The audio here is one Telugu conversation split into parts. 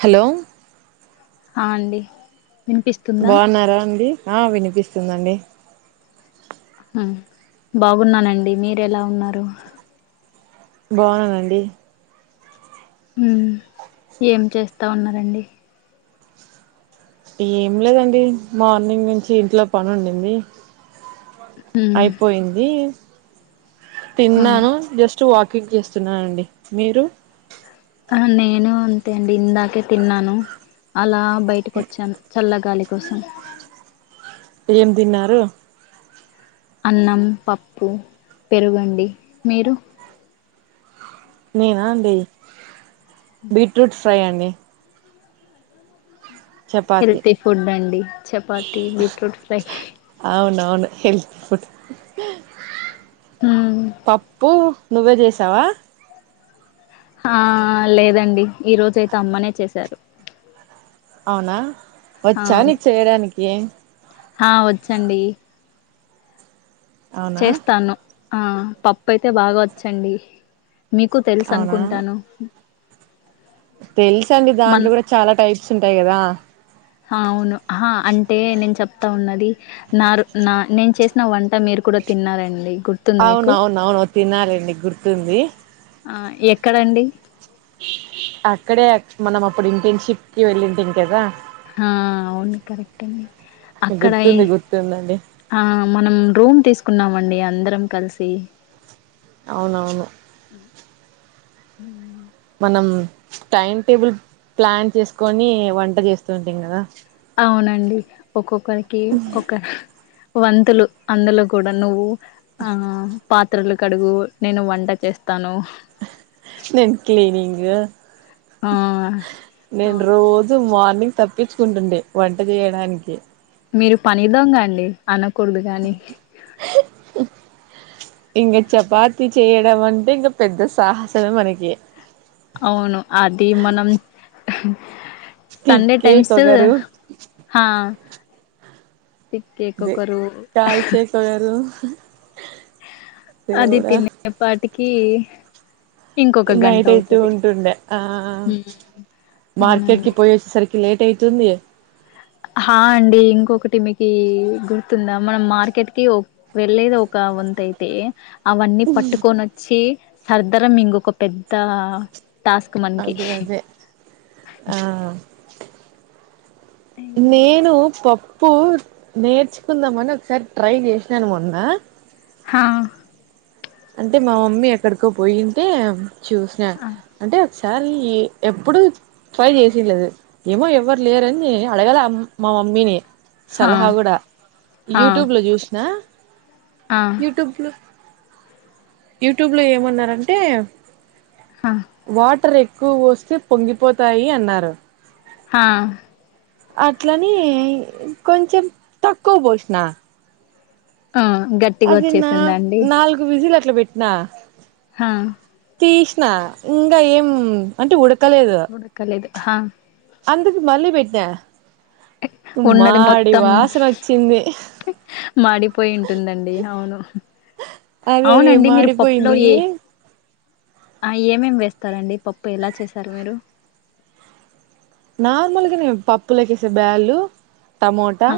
హలో అహ్ అండి వినిపిస్తుందా బావున్నారా అండి ఆహ్ వినిపిస్తుందండి అహ్ బాగున్నానండి మీరు ఎలా ఉన్నారు. బావున్నానండి హ్మ్ ఏం చేస్తా ఉన్నారండి ఏం లేదండి మార్నింగ్ నుంచి ఇంట్లో పని ఉండింది. ఉమ్ అయిపోయింది. తిన్నాను జస్ట్ వా కింగ్ చేస్తున్ననండి మీరు అహ్ నేను అంతే అండి ఇందాకే తిన్నాను అలా బయటకి వచ్చాను చల్లగాలి కుసం ఏం తిన్నారు అన్నం పప్పు పెరుగండి మీరు మేమ బి బీట్రూట్స్ ఫ్రై అండి చపాతి హెల్తీ ఫుడ్ అండి చపాతి బీట్రూట్ ఫ్రై అవును హెల్తి ఫుడ్ ఉమ్ పప్పు నువ్వే చేసావా ఆ లేదండి ఈ రోజయితే అమ్మనే చేశారు అవునా ఆ వచ్చా నీకు చేయడానికి ఏం ఆ వచ్చండి అవునా చేస్తాను ఆ పప్పు అయితే బాగా వచ్చండి మీకు తెలుసు అనుకుంటాను తెలుస అండి మన్ దాంట్లో కూడా చాలా టైప్ ఉంటాయి కదా ఆ అవును హా అంటే నేను చెప్తా ఉన్నది నారు నా నేను చేసిన వంట మీరు కూడా తిన్నారండి గుర్తుంది మీకు అవునవున అవును తిన్నా లేండి గుర్తుంది ఆ ఎక్కడండి అక్కడే మనం అప్పుడు ఇంటిన్ షిప్ కి వెళ్ళుంటిమీ కదా ఆ అవును కరెక్ట్ అ అక్కడ గుర్తుంది గుర్తుందండి ఆ మనం రూమ్ తీసుకున్నాం మండి అందరం కలిసి అవునవును హుమ్ మనం టైం టేబుల్ ప్లాన్ చేసుకొని వంట చేస్తుంటీమీ కదా అవునండి ఒక్కొక్క ఒకరికి ఒక వంతులు అందులో కూడా నువ్వు ఆ పాత్రలు కడుగు నేను వంట చేస్తాను నేను క్లీనింగ్ ఆ నేను అవును రోజు మార్నింగ్ తప్పించుకుంటుండే వంట చేయడానికి మీరు పని దొంగ అండి అనకూడదు గాని ఇంకా చపాతి చేయడం అంటే ఇంకా పెద్ద సాహసమే మనకి అవును అది మనం అ సండే టైమ్స్ తిక్కేకొకరు హ దే కాల్చే ఒకరు అది తినే పాటి కి నైట్ అయితు ఉంటుంది ఆ మార్కెట్కి అవునండి పోయి వచ్చే సరికి లేట్ అయి తుంది హా అండి ఇంకొకటి మీకు గుర్తుందా మనం మార్కెట్కిి ఒ వెళ్ళలేది ఒక వంతైతే అవన్నీ పట్టుకొని వచ్చి సర్దరం ఇంకొక పెద్ద టాస్క్ మనకి అదే అదే ఆ నేను పప్పు నేర్చుకుందామని ఒకసారి ట్రై చేసినాను మొన్న హా అంటే మా మమ్మీ ఎక్కడికో పోయింటే చూసిన ఆ! అంటే సార్ ఎప్పుడు ట్రై చేసిలేదు ఏమో ఎవరు లేరని అడగాలే ఆమ్ మా మమ్మీని సలహా హా కూడా హా యూట్యూబ్ లో చూసిన ఆ యూట్యూబ్ లో యూట్యూబ్ లో ఏమన్నారంటే హా వాటర్ ఎ క్కుపోస్తే పొంగిపోతాయి అన్నారు హా అట్లని కొంచెం తక్కువ పోషిన ఆ గట్టిగా అదిన్న వచ్చేసిందా అండి నల్గు వీసిల్ ట్ల పెట్నా హా తీసిన ఇంకా ఏం అంటే ఉడ్ ఉడకలేదు హా అందుకు మళ్ళి పెట్టిన ఉన్నది మొత్తం వచ్చింది మాడిపోయి ఉంటుందండి అవును అదే అది అవునండి మీరు పప్పులో మాడిపోయింది ఏ ఆ ఏమేమి వేస్తారండి పప్పు ఎలా చేసారు మీరు నార్మల్గానే పప్పులకేసే బ్యాళ్ళు టమోటా హా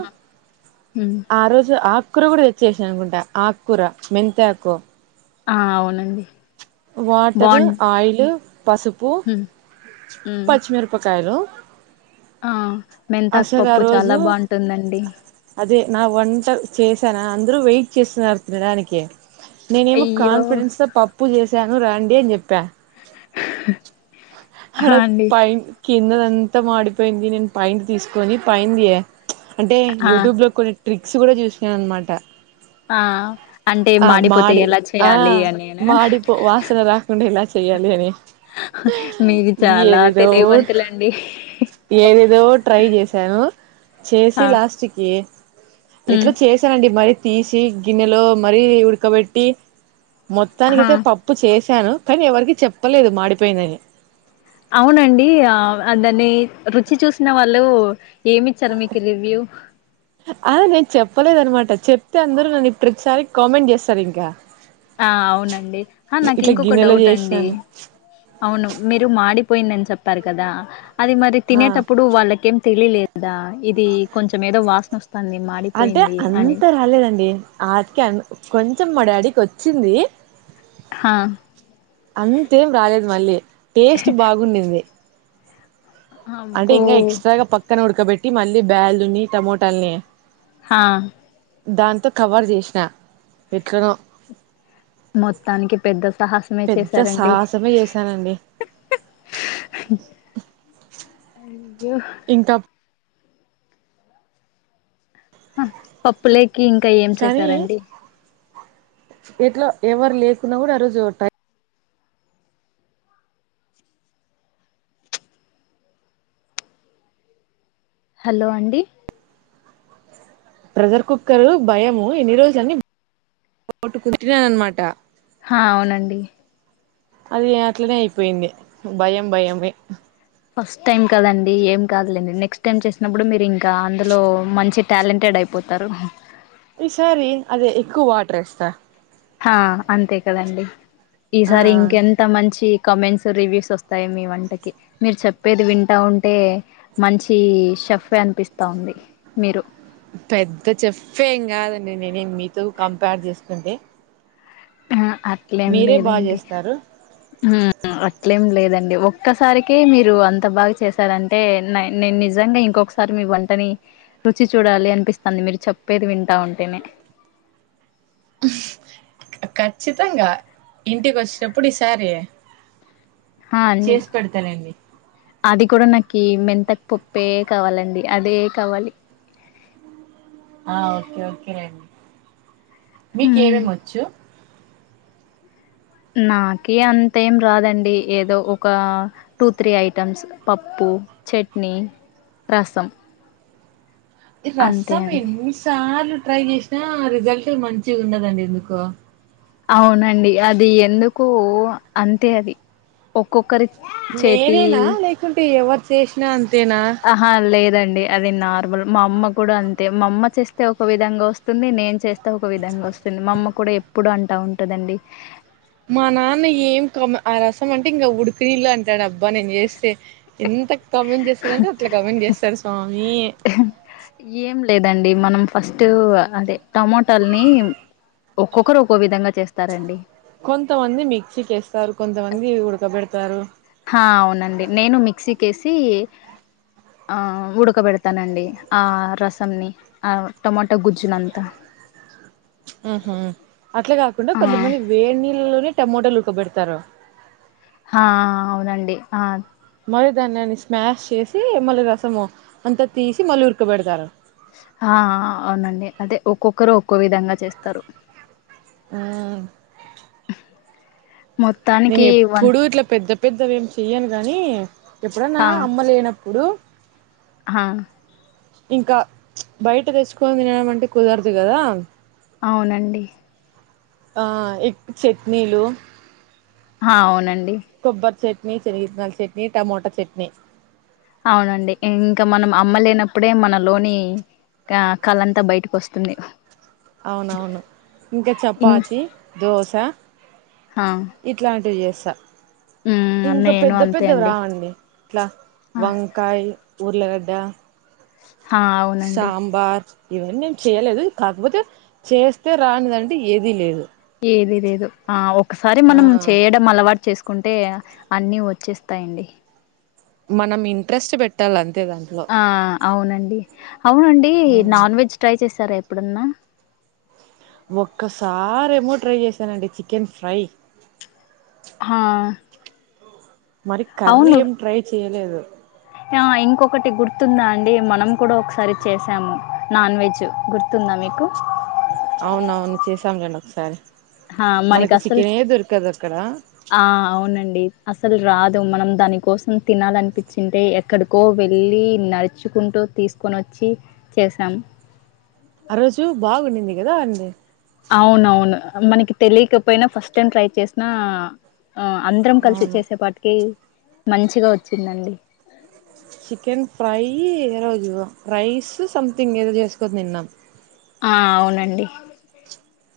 ఉమ్ ఆ రోజు ఆ ఆకురు కూడా తెచ్చేసా అనుకుంటా ఆకుర మెంతాకు ఆ అవునండి వాటర్ బాన్ ఆయిల్ పసుపు ఉమ్ ఉమ్ పచ్చిమిరపకాయలు ఆ మెంతాకు అసలు ఆ పప్పు చాలా రోజు బాగుంటుందండి అదే నా వంట చేసాను అందరూ వెయిట్ చేస్తున్నారు తినడానికి నేనేమో అయ్యో కాన్ఫిడెన్స్ తో పప్పు చేస్త ను రండి అని చెప్పి అడ హా అండి పే కిందదంతా మాడిపోయింది నేను పైంది తీసుకొని పైందియ అంటే ఆ యూట్యూబ్ లో కొన్ని ట్రిక్స్ కూడా చూసినాను అనమాట ఆ అంటే ఆ మాడిపోతే మాడి ఎలా చేయాలి అని నేను ఆసన రాకుండా ఇలా చెయ్యాలి అని మీరు చాలా ఏదదో తెలియవంతులండి ఏదదో ట్రై చేసాను చేసి హా లాస్ట్ కి ఎట్లా హ్మ్ చేసానండి మరి తీసి గిన్నెలో మరీ ఉడకబెట్టి మొత్తానికి హా అయితే పప్పు చేశాను కానీ ఎవరికి చెప్పలేదు మాడిపోయిందని అవునండి దాన్ని రుచి చూసిన వాళ్ళు ఏమిచ్చారు మీకు రివ్యూ అదే నేను చెప్పలేదనమాట చెప్తే అందరుూ నన్ను ఇ ప్రతిసారి కామెంట్ చేస్తారు ఇంకా ఆ అవునండి నాకు ఇట్లా ఇంకొక గిన్నెలో డౌట్ అండి చేసినాను అవును మీరు మాడి పోయిందని చెప్పారు కదా అది మరి ఆ తినేటప్పుడు వాళ్ళకేం తెలిలేదా ఇది కొంచెం ఏదో వాసన వస్తుంది అంటే మాడిపోయింది అని అంత రాలేదండి వాటికి అ కొంచ కొంచెం మా డాడీకి వచ్చింది హా అంతేం రాలేదు మళ్ళీ టేస్ట్ బాగుండింది అంటే అబ్బో ఇంకా ఎక్స్ట్రాగా పక్క న ఉడక పెట్టి మళ్ళీ బ్యాల్ని టమోటల్ని హా దాంతో కవర్ చేసిన ఎట్ల నో మొత్తానికి పెద్ద సాహసమే పెద్ద చేసారండి [inaudible] సాహసమే చేశానండి ఇంత పప్పులే కి ఇంకా ఏం చేసారండి ఇట్లో ఎవరు లేకున్నా కూడా ఆ రోజు టై హలో అండి ప్రెషర్ కుక్కర్ భయము ఎన్ని రోజులనీ [inaudible] అన్నమాట హా అవునండి అది అట్లనే అయిపోయింది భయం భయమే ఫస్ట్ టైం కదండి ఏం కాదులేండి నెక్స్ట్ టైం చేసినప్పుడు మీరు ఇంకా అందులో మంచి టాలెంటెడ్ అయిపోతారు ఈసారి అదే ఎక్కువ వాటర్ ఏస్తా హా అంతే కదండి ఆ ఈసారి ఇంకెంత మంచి కామెంట్స్ రివ్యూస్ వస్తాయి మీ వంటకి మీరు చెప్పేది వింటా ఉంటే మంచి షెఫే అనిపిస్తా ఉంది మీరు పెద్ద చెఫ్ఫే ఏం కాదండి నేనేం మీతో కంపేర్ చేసుకుంటే ఆ అట్లేం మీరే బాగా లేదండి చేస్తారు హుమ్ అట్లేం లేదండి ఒక్కసారికే మీరు అంత బాగా చేశారంటే నై నేను నిజంగా ఇంకొకసారి మీ వంటని రుచి చూడాలి అనిపిస్తాంది మీరు చెప్పేది వింటా ఉంటేనే ఖచ్చితంగా ఇంటికి వచ్చినప్పుడు ఈసారి ఆ అండి చేసి పెడతానండి అది కూడా నా కి మెంతాకు పప్పే కావాలండి అదే కావాలి హ్మ్ మీకేమేమి వచ్చు నాకీ అంతేం రాదండి ఏదో ఒక టూ త్రీ ఐటమ్స్ పప్పు చట్నీ రసం ఇ అంతే రసం అండి ఎన్నిసార్లు ట్రై చేసినా రిజల్ట్ మంచిగా ఉండదండి ఎందుకో అవునండి అది ఎందుకో అంతే అది ఒక్కొక్కరి చేతి నేనేనా లేకుంటే ఎవరి చేేషినాన్ అహా లేదన్ డి అది నార్మల్ మా అమ్మ కూడా అంతే మా అమ్మ చేస్తే ఒక విధంగా వస్తుంది నేను చేస్తే ఒక విధంగా వస్తుంది మా అమ్మ కూడా ఎప్పుడూ అంటా ఉంటదండి మా నాన్న ఏం కమ ఆ రసం అంటే ఇంకా ఉడుకునీళ్ళు అంటాడు అబ్బా నేను చేస్తే ఎంత కమెంట్ చేస్తారంటే అట్లా కమెంట్ చేస్తారు స్వా ఏం లేదండి మనం ఫస్ట్ అదే టమోటాల్ని ఒక్కొక్కరు ఒక్కో విధంగా చేస్తారండి కొంతమంది మిక్సికేస్తారు కొంతమంది ఉడకబెడతారు హా అవునండి నేను మిక్సీకేసి అ ఉడకబెడతానండి ఆ రసంని ఆ టమాటా గుజ్జునంతా ఉహు అట్లా కాకుండా ఆ కొంతమంది వేడి నీళ్లలోనే టమోటోలు ఉడకబెడతారు హా అ అవునండి ఆ మళ్లి దాన్నిన్ని స్మాష్ చేసి మళ్లీ రసము అంతా తీసి మళ్లీ ఉడకబెడతారు ఆ ఆ అవునండి అదే ఒక్కొక్కరు ఒక్కో విధంగా చేస్తారు ఉమ్ హ మొత్తానికి వన్ పెద్దవి ఏమి చెయ్యను గానీ ఎప్పుడన్నా అమ్మ లేనప్పు ప్పుడు ఆ ఇంకా బయట తెచ్చుకొని తినడం అంటే కుదరదు కదా అవునండీ ఆ ఈ చట్నీలు అవునం కొబ్బర్ చె ట్నీ చేని గిత్తనల చట్నీ టమోటా చట్నీ అవునండి ఇంకా మనం అమ్మలేనప్పుడే మన లోని కళ అంతా బయటకి వస్తుంది అవును అవును ఇంకా ఇం చపాతి దోశ హా ఇట్లాంటివి చే స్త మ్మ్ ఇంకా నేను పెద్ద అంతే పెద్ద అండి రావండి ఇట్లా ఆ వంకాయ ఉర్లగడ్డ హా అవునండి సాంబార్ ఇవన్నీ ఏం చేయలేదు కాకపోతే చేస్తే రానిదంటే ఏది లేదు ఏది లేదు ఆ ఒకసారి మనం ఆ చేయడం అలవాటు చేసు కుంటే అన్ని వచ్చేస్తాయి అండి మనం ఇంట్రెస్ట్ పెట్టాలీ అంతే దాంట్లో ఆ అవునండి అవునండి నాన్ వెజ్ ట్రై చేస్ సరే ఎప్పుడన్నా ఒక్కసారేమో ట్రై చేశానండి చికెన్ ఫ్రై హా మరి కర్రీ అవును ఏమి ట్రై చెయ్యలేదు ఆ ఇంకొకటి గుర్తుందా అండి మనం కూడా ఒకసారి చేసాము నాన్ వెజ్ గుర్తుందా మీకు అవున అవును చేసాంలేండి ఒకసారి ఆ మనకి అసలు చికెనే దొరకదు అక్కడ ఆ అవునండి అసలు రాదు మనం దానికోసం తినాలనిపించింటే ఎక్కడికో వెళ్ళి నడుచుకుంటూ తీసుకొని వచ్చి చేసాం ఆరోజు బాగుండింది ఏదో అండి అవునవును మనకి తెలియకపోయినా ఫస్ట్ టైం ట్రై చేసినా ఆ అందరం కలిసి అవును చేసేపాటికి మంచిగా వచ్చిందండి చికెన్ ఫ్రై ఈ ఏ రోజు రైస్ సంథింగ్ ఏదో చేసుకోని తిన్నాం ఆ అవునండి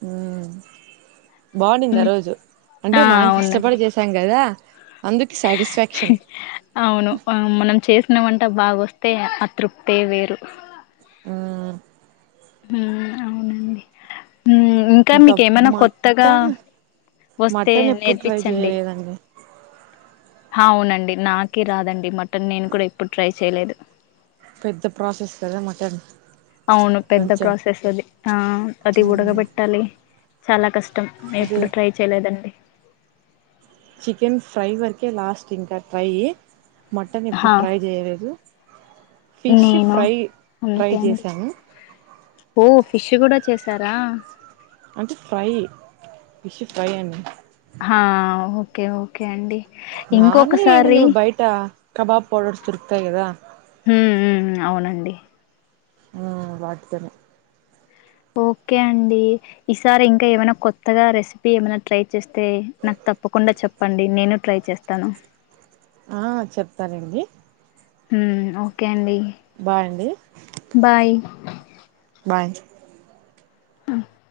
ఉ బాగుండింది ఆ హ్మ్. రోజు అంటే ఆ! మనం కష్టపడి అవునండి. చేసాం కదా అందుకు సాటిస్ఫాక్షన్ అవును ఆ మనం చేసి న వంట బాగొస్తే ఆ తృప్తే వేరు ఊ ఊ అవునండి ఉ ఇంకా మీకేమైనా కొత్తగా వస్తే మటన్ ఎప్పుడు ట్రై నేర్పించండి చేయలేదండి అవునండి నాకే రాదండి మటన్ నేను కూడా ఎప్పుడు ట్రై చేయలేదు పెద్ద ప్రాసెస్ కదా మటన్ అవును పెద్ద కొంచెం ప్రాసెస్ అది ఆ అది ఉడగబెట్టాలి చాలా కస్ ష్టం అదే ఎప్పుడు ట్రై చేయలేదండి చికెన్ ఫ్రై వరకే లాస్ట్ ఇంకా ట్రై మటన్ ఎప్పుడు హా ట్రై చేయలేదు ఫిష్ నేను ఫ్రై ట్రై అంతే అండి చేశాను ఓ ఫిష్ కూడా చేసారా అంటే ఫ్రై ఫిష్ ఫ్రై అండి హ ఓకే ఓకే అండి నార్మల్ ఏముంది ఇంకొకసారి ఇప్పుడు బయట కబాబ్ పౌడర్స్ దొరుకుతాయి కదా హ్మ్ హ్మ్ అవునండి ఆ వాటి తోని ఓకే అండి ఈసారి ఇంకా ఏమైనా కొత్తగా రెసిపీ ఏమైనా ట్రై చేస్తే నాకు తప్పకుండా చెప్పండి నేను ట్రై చేస్తాను ఆ చెప్తానండి ఉమ్ ఓకే అండి బాయ్ అండి బాయ్ బాయ్